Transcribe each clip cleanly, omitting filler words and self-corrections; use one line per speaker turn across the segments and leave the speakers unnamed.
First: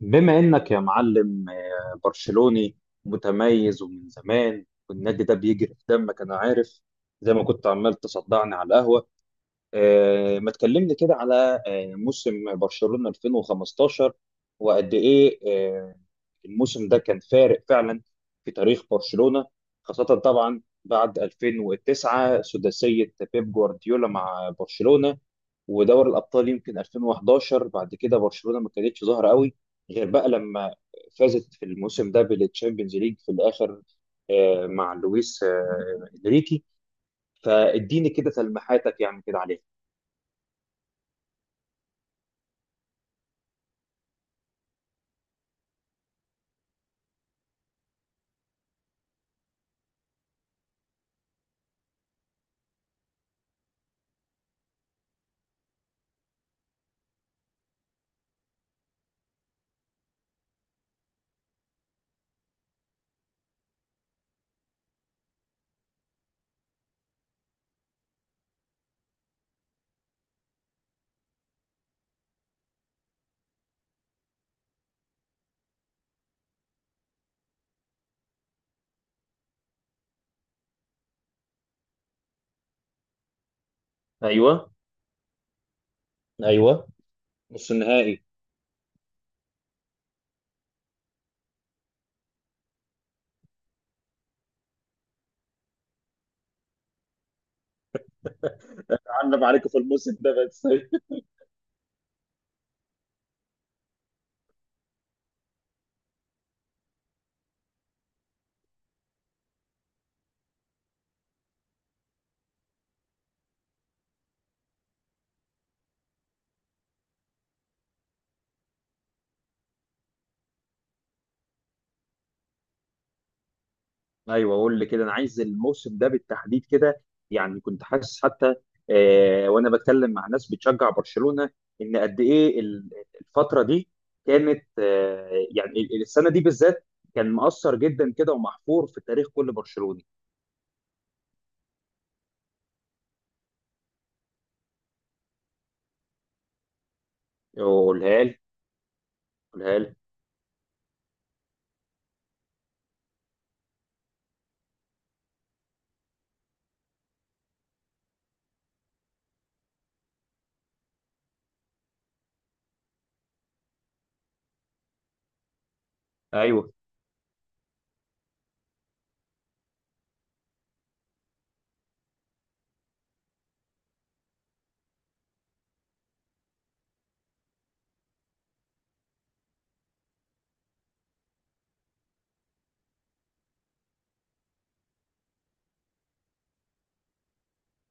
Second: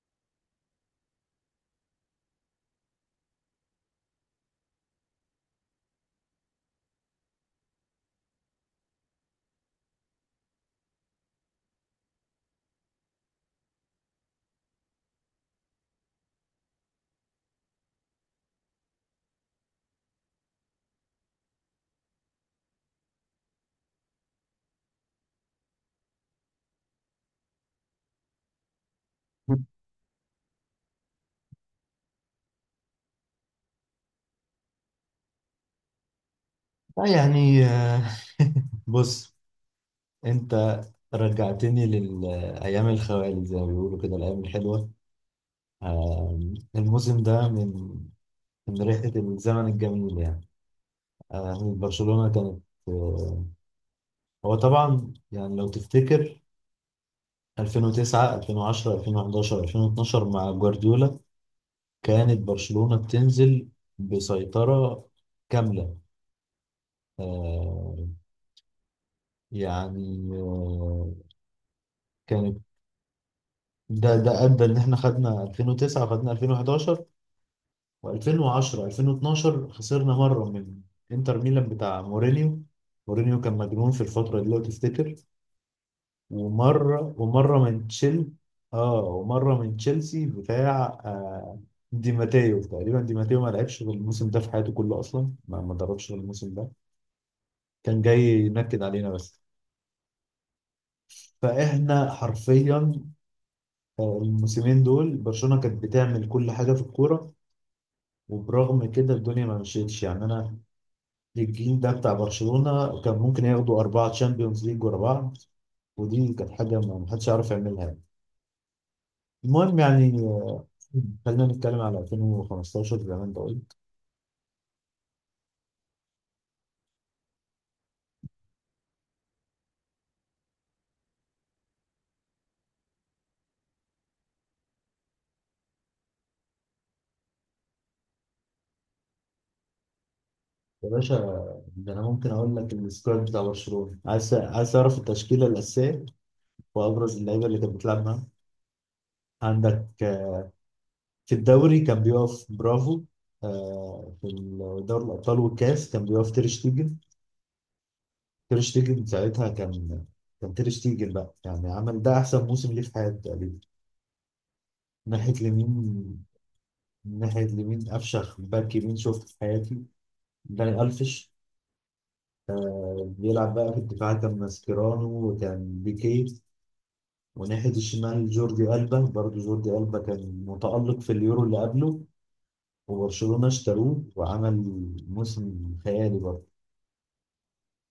بما انك يا معلم برشلوني متميز ومن زمان، والنادي ده بيجري في دمك، انا عارف. زي ما كنت عمال تصدعني على القهوة ما تكلمني كده على موسم برشلونة 2015 وقد ايه؟ آه، الموسم ده كان فارق فعلا في تاريخ برشلونة، خاصة طبعا بعد 2009 سداسية بيب جوارديولا مع برشلونة ودوري الأبطال يمكن 2011. بعد كده برشلونة ما كانتش ظاهرة قوي
لا،
غير بقى لما فازت في الموسم ده بالتشامبيونز ليج في الآخر مع لويس إنريكي.
يعني
فاديني كده تلميحاتك يعني
بص،
كده عليها.
انت رجعتني للايام الخوالي زي ما بيقولوا كده، الايام الحلوه. آه، الموسم ده من ريحه الزمن الجميل يعني. برشلونه كانت. آه، هو طبعا يعني لو تفتكر 2009، 2010، 2011، 2012 مع جوارديولا، كانت برشلونه بتنزل بسيطره كامله. آه، يعني كانت ده ادى ان احنا خدنا 2009، خدنا 2011، و2010، 2012 خسرنا مره من انتر ميلان بتاع مورينيو. مورينيو كان مجنون في الفتره دي لو
ايوه.
تفتكر.
ايوه،
ومره ومره
نص
من تشيل
النهائي.
اه ومره من تشيلسي بتاع دي ماتيو، تقريبا. دي ماتيو ما لعبش غير الموسم ده في حياته كله اصلا، ما دربش غير الموسم ده، كان جاي ينكد علينا بس.
عندنا عليكم في الموسم ده بس.
فاحنا حرفيا الموسمين دول برشلونه كانت بتعمل كل حاجه في الكوره، وبرغم كده الدنيا ما مشيتش يعني. انا الجيل ده بتاع برشلونة كان ممكن ياخدوا 4 تشامبيونز ليج ورا بعض، ودي كانت حاجة ما حدش يعرف يعملها. المهم يعني، خلينا نتكلم على 2015 زي ما انت قلت.
ايوه، قول لي كده، انا عايز الموسم ده بالتحديد كده. يعني كنت حاسس حتى وانا بتكلم مع ناس بتشجع برشلونه ان قد ايه الفتره دي كانت، يعني، السنه دي بالذات كان مؤثر جدا كده ومحفور في تاريخ كل برشلوني.
يا باشا، ده انا ممكن اقول لك السكواد بتاع برشلونة، عايز اعرف التشكيلة الأساسية وأبرز اللعيبة اللي كانت بتلعب
قولها
معاها.
لي، قولها
عندك
لي.
في الدوري كان بيقف برافو، في دوري الأبطال والكاس كان بيقف تير شتيجن. تير شتيجن ساعتها كان تير شتيجن بقى، يعني عمل ده احسن موسم ليه في حياته تقريبا. ناحيه اليمين،
ايوه.
ناحيه اليمين افشخ باك يمين شفته في حياتي، داني الفش. بيلعب بقى في الدفاع كان ماسكيرانو وكان بيكيه. وناحيه الشمال جوردي البا، برضه جوردي البا كان متالق في اليورو اللي قبله، وبرشلونه اشتروه وعمل موسم خيالي برضه.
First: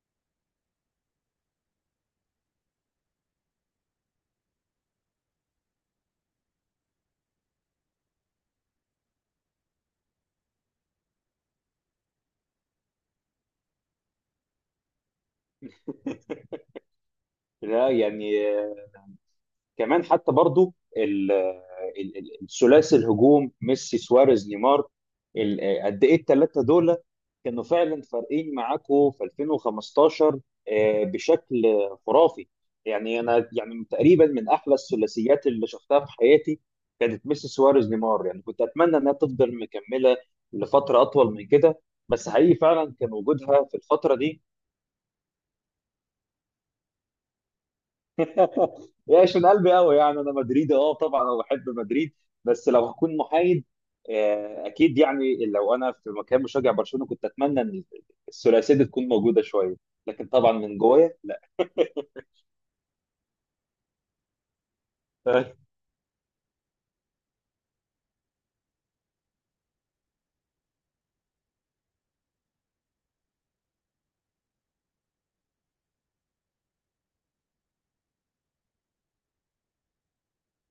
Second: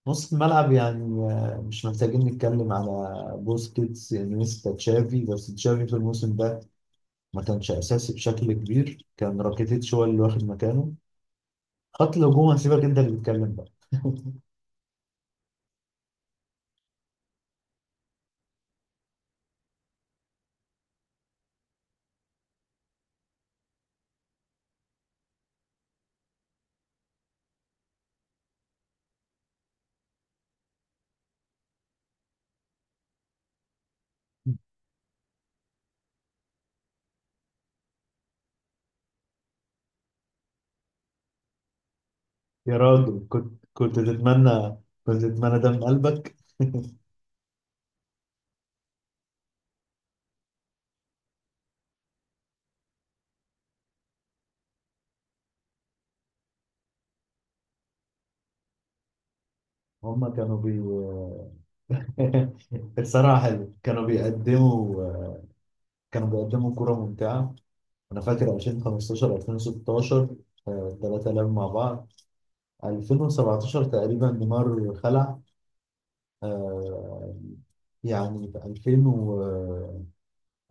نص الملعب يعني، مش محتاجين نتكلم على بوسكيتس، انيستا، تشافي. بس تشافي في الموسم ده ما كانش اساسي بشكل كبير، كان راكيتيتش هو اللي واخد مكانه. خط الهجوم هسيبك انت اللي تتكلم بقى.
لا، يعني كمان حتى برضو الثلاثي الهجوم ميسي سواريز نيمار، قد ايه الثلاثه دول كانوا فعلا فارقين معاكوا في 2015، بشكل خرافي. يعني انا يعني تقريبا من احلى الثلاثيات اللي شفتها في حياتي كانت ميسي سواريز نيمار. يعني كنت اتمنى انها تفضل مكمله لفتره اطول من كده، بس حقيقي
يا
فعلا كان
راجل،
وجودها
كنت
في
كنت
الفتره دي
تتمنى كنت تتمنى دم قلبك.
يعيش من قلبي قوي. يعني انا مدريدي، اه، طبعا انا بحب مدريد، بس لو هكون محايد اكيد يعني لو انا في مكان مشجع برشلونه كنت اتمنى ان الثلاثيه دي تكون موجوده شويه، لكن
هما
طبعا
كانوا
من
بي
جوايا لا.
الصراحة حلو، كانوا بيقدموا
أيوة.
كانوا بيقدموا كرة ممتعة. أنا فاكر 2015، 2016، التلاتة لعبوا مع بعض. 2017 تقريبا نيمار خلع. آه، يعني في 2000 و،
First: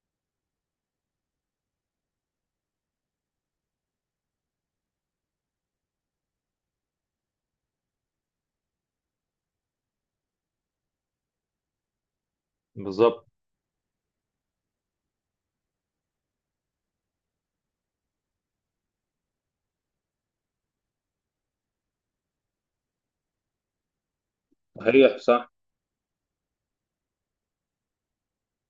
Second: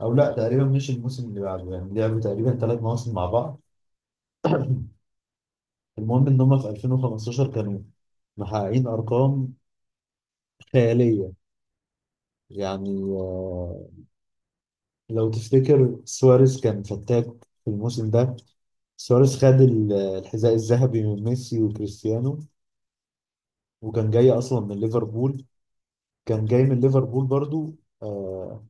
او لا، تقريبا مش الموسم اللي بعده، يعني لعبوا تقريبا 3 مواسم مع بعض. المهم ان هم في 2015 كانوا محققين ارقام خياليه. يعني
بالظبط.
لو تفتكر سواريز كان فتاك في الموسم ده. سواريز خد الحذاء الذهبي من ميسي وكريستيانو، وكان جاي اصلا من
صحيح،
ليفربول،
صح.
كان جاي من ليفربول برضو. آه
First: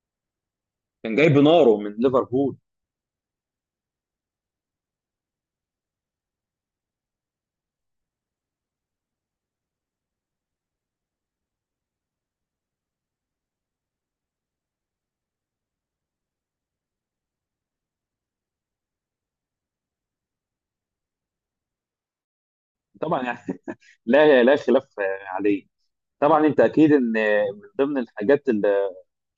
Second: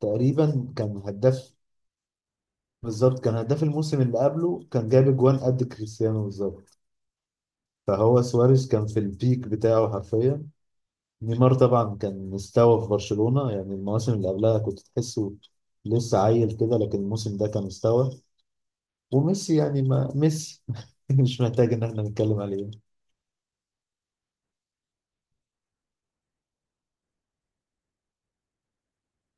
تقريبا كان
كان جايب
هداف،
ناره من ليفربول.
بالظبط كان هداف الموسم اللي قبله، كان جايب اجوان قد كريستيانو بالظبط. فهو سواريز كان في البيك بتاعه حرفيا. نيمار طبعا كان مستوى في برشلونة، يعني المواسم اللي قبلها كنت تحسه لسه عيل كده، لكن الموسم ده كان مستوى. وميسي يعني ما ميسي، مش محتاج ان احنا نتكلم عليه.
طبعا يعني لا، لا خلاف عليه. طبعا انت اكيد ان من ضمن الحاجات اللي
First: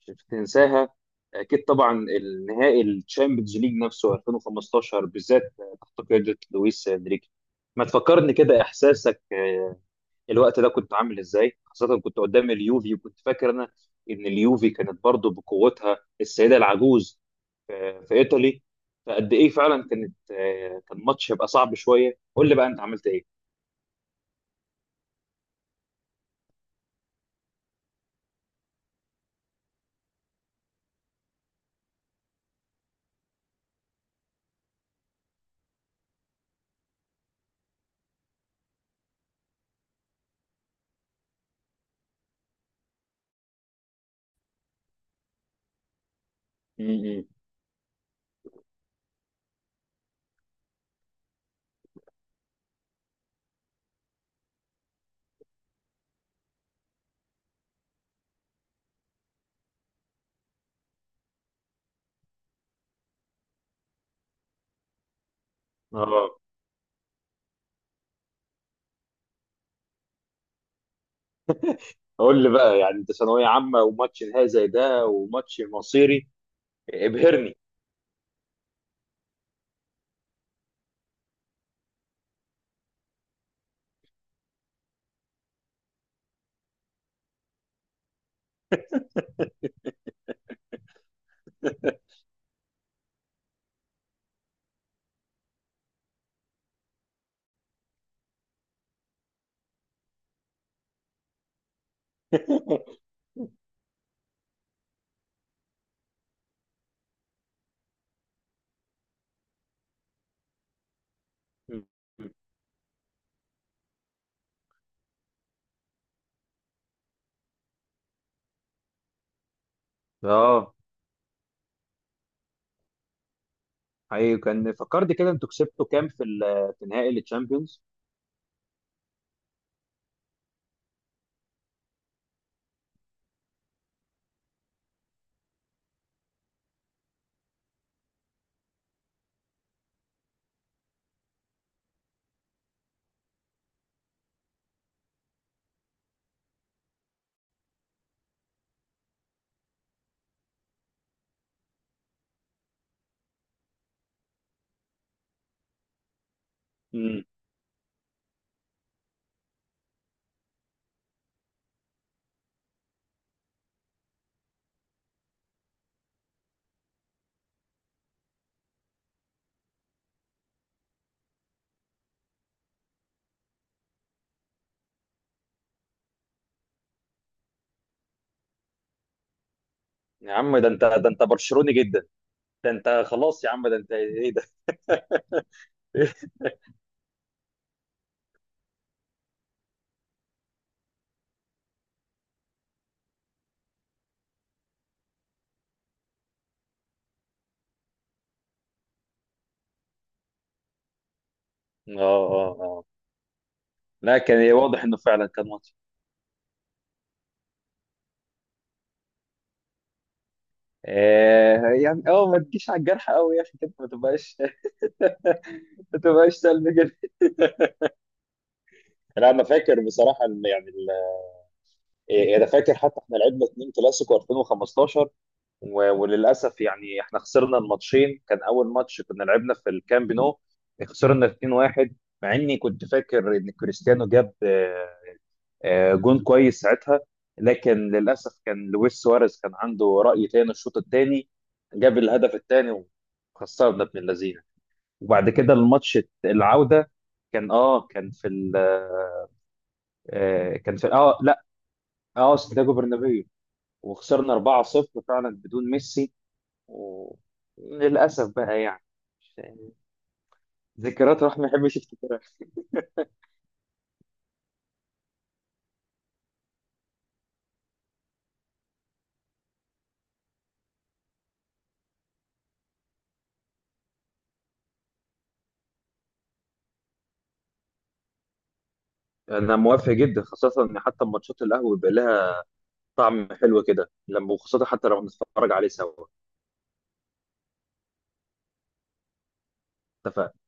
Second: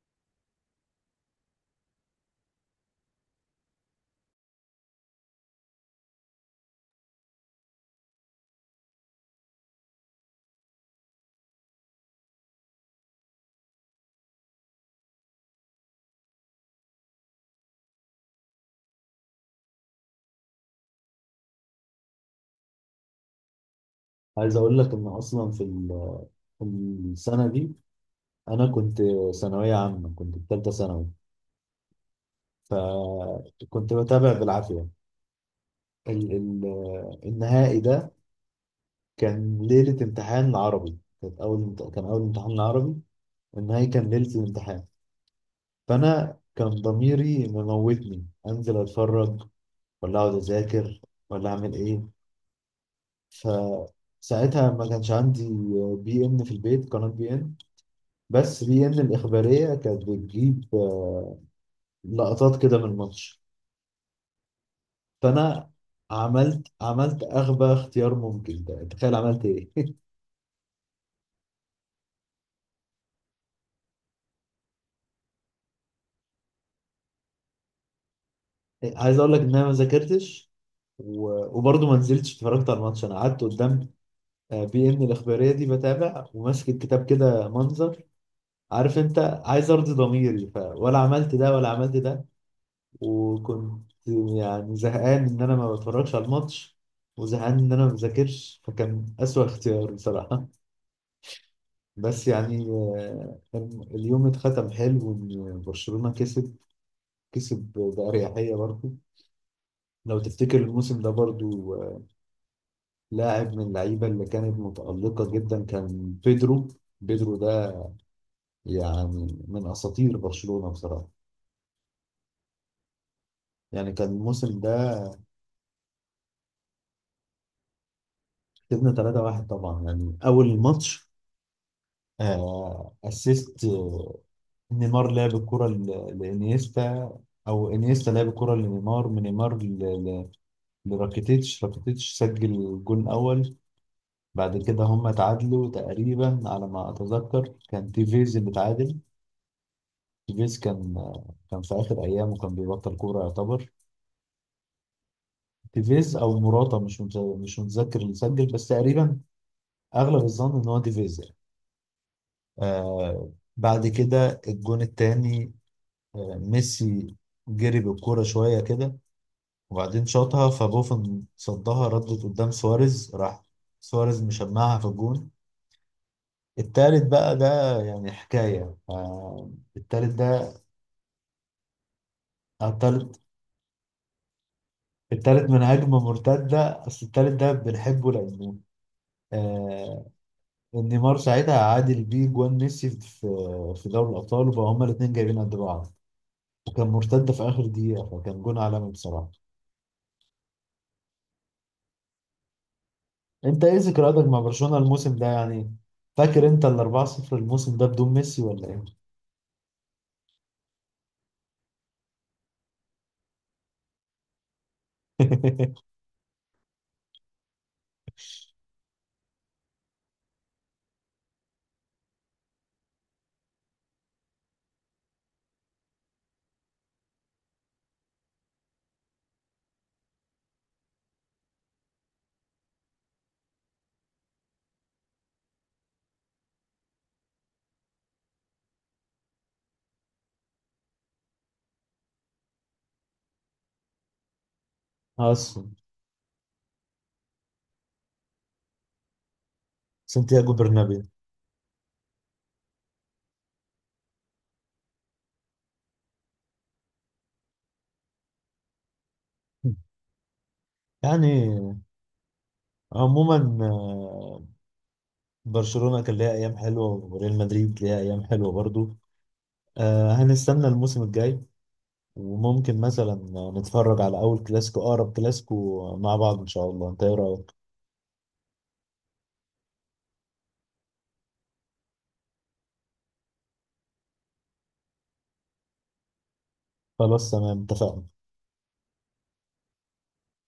مش هتنساها اكيد طبعا النهائي الشامبيونز ليج نفسه 2015 بالذات تحت قياده لويس انريكي. ما تفكرني كده، احساسك الوقت ده كنت عامل ازاي، خاصه كنت قدام اليوفي، وكنت فاكر انا ان اليوفي كانت برضه بقوتها السيده العجوز في في ايطالي؟ فقد ايه فعلا كانت، كان ماتش يبقى صعب شويه، قول لي بقى انت عملت ايه.
عايز اقول لك ان اصلا في السنة دي انا كنت ثانوية عامة، كنت في ثالثة ثانوي، فكنت بتابع بالعافية. ال النهائي ده كان ليلة امتحان العربي، كان أول امتحان العربي، النهائي كان ليلة الامتحان. فأنا كان
م- م.
ضميري مموتني أنزل أتفرج ولا أقعد أذاكر ولا أعمل إيه. فساعتها ما كانش عندي بي إن في البيت، قناة بي إن، بس بي إن الإخبارية كانت بتجيب لقطات كده من الماتش. فأنا
اه،
عملت أغبى اختيار ممكن. تخيل عملت إيه؟
قول لي بقى، يعني انت ثانويه عامه وماتش نهائي زي ده وماتش مصيري، ابهرني.
عايز أقول لك إن أنا ما ذاكرتش، و... وبرضه ما نزلتش اتفرجت على الماتش. أنا قعدت قدام بي ان الاخباريه دي بتابع وماسك الكتاب كده منظر، عارف انت، عايز ارضي ضميري. ولا عملت ده ولا عملت ده. وكنت يعني زهقان ان انا ما بتفرجش على الماتش، وزهقان ان انا ما بذاكرش، فكان اسوأ اختيار بصراحه. بس يعني كان اليوم اتختم حلو، وان برشلونه كسب، كسب باريحيه برضه. لو تفتكر الموسم ده برضه، لاعب من اللعيبه اللي كانت متالقه جدا كان بيدرو. بيدرو يعني من اساطير برشلونه
اه.
بصراحه، يعني كان
حقيقي
الموسم
كان
ده.
فكرني كده، انتوا كسبتوا كام في في نهائي التشامبيونز؟
كسبنا 3-1 طبعا. يعني اول الماتش اسيست، نيمار لعب الكره لانيستا، او انيستا لعب الكره لنيمار، من نيمار لراكيتيتش، راكيتيتش سجل الجول الاول. بعد كده هم اتعادلوا تقريبا، على ما اتذكر كان تيفيز اللي اتعادل. تيفيز كان كان في اخر ايامه، كان بيبطل كوره يعتبر. تيفيز او موراتا، مش مت-
مم.
مش متذكر اللي سجل، بس تقريبا اغلب الظن ان هو دي فيزر. بعد كده الجون التاني، ميسي جري بالكوره شويه كده، وبعدين شاطها فبوفن صدها، ردت قدام سواريز، راح سواريز مشمعها في الجون. التالت بقى ده يعني حكايه. التالت
يا
ده،
عم، ده انت ده انت برشلوني جدا.
آه،
ده انت
التالت
خلاص، يا عم، ده انت ايه ده.
التالت من هجمه مرتده. اصل التالت ده بنحبه، لانه آه نيمار ساعتها عادل بيه جوان ميسي في دوري الابطال، وبقى هما الاثنين جايبين قد بعض. وكان مرتده في اخر دقيقه، فكان جون عالمي بصراحه.
اه، اه، اه.
انت ايه ذكرياتك
لا، كان
مع
إيه،
برشلونه
واضح انه
الموسم ده
فعلا كان ماتش.
يعني؟ فاكر انت ال 4-0 الموسم ده بدون ميسي ولا ايه؟
يعني ما تجيش على الجرح قوي يا اخي كده، ما تبقاش. ما تبقاش سلبي كده. لا، انا فاكر بصراحه، يعني إيه، انا فاكر حتى احنا لعبنا اتنين كلاسيكو 2015 وللاسف يعني احنا خسرنا الماتشين. كان اول ماتش كنا لعبنا في الكامب نو، خسرنا 2-1 مع اني كنت فاكر ان كريستيانو جاب جون كويس ساعتها، لكن للاسف كان لويس سواريز كان عنده راي تاني، الشوط الثاني جاب الهدف الثاني وخسرنا ابن اللذينه. وبعد كده
اصلا
الماتش العوده كان كان في
سانتياغو
كان في
برنابيو.
لا اه سانتياغو برنابيو، وخسرنا 4-0 فعلا بدون ميسي. وللأسف بقى يعني ذكريات الواحد ما يحبش
يعني
يفتكرها.
عموما برشلونة كان ليها أيام حلوة وريال مدريد ليها أيام حلوة برضو. هنستنى الموسم الجاي، وممكن مثلا نتفرج على أول كلاسيكو، أقرب كلاسيكو مع بعض إن شاء الله. أنت إيه رأيك؟
انا موافق جدا، خاصه ان حتى ماتشات القهوه بيبقى لها طعم حلو كده، لما وخاصه حتى لو بنتفرج عليه سوا.
خلاص تمام، اتفقنا.
اتفقنا.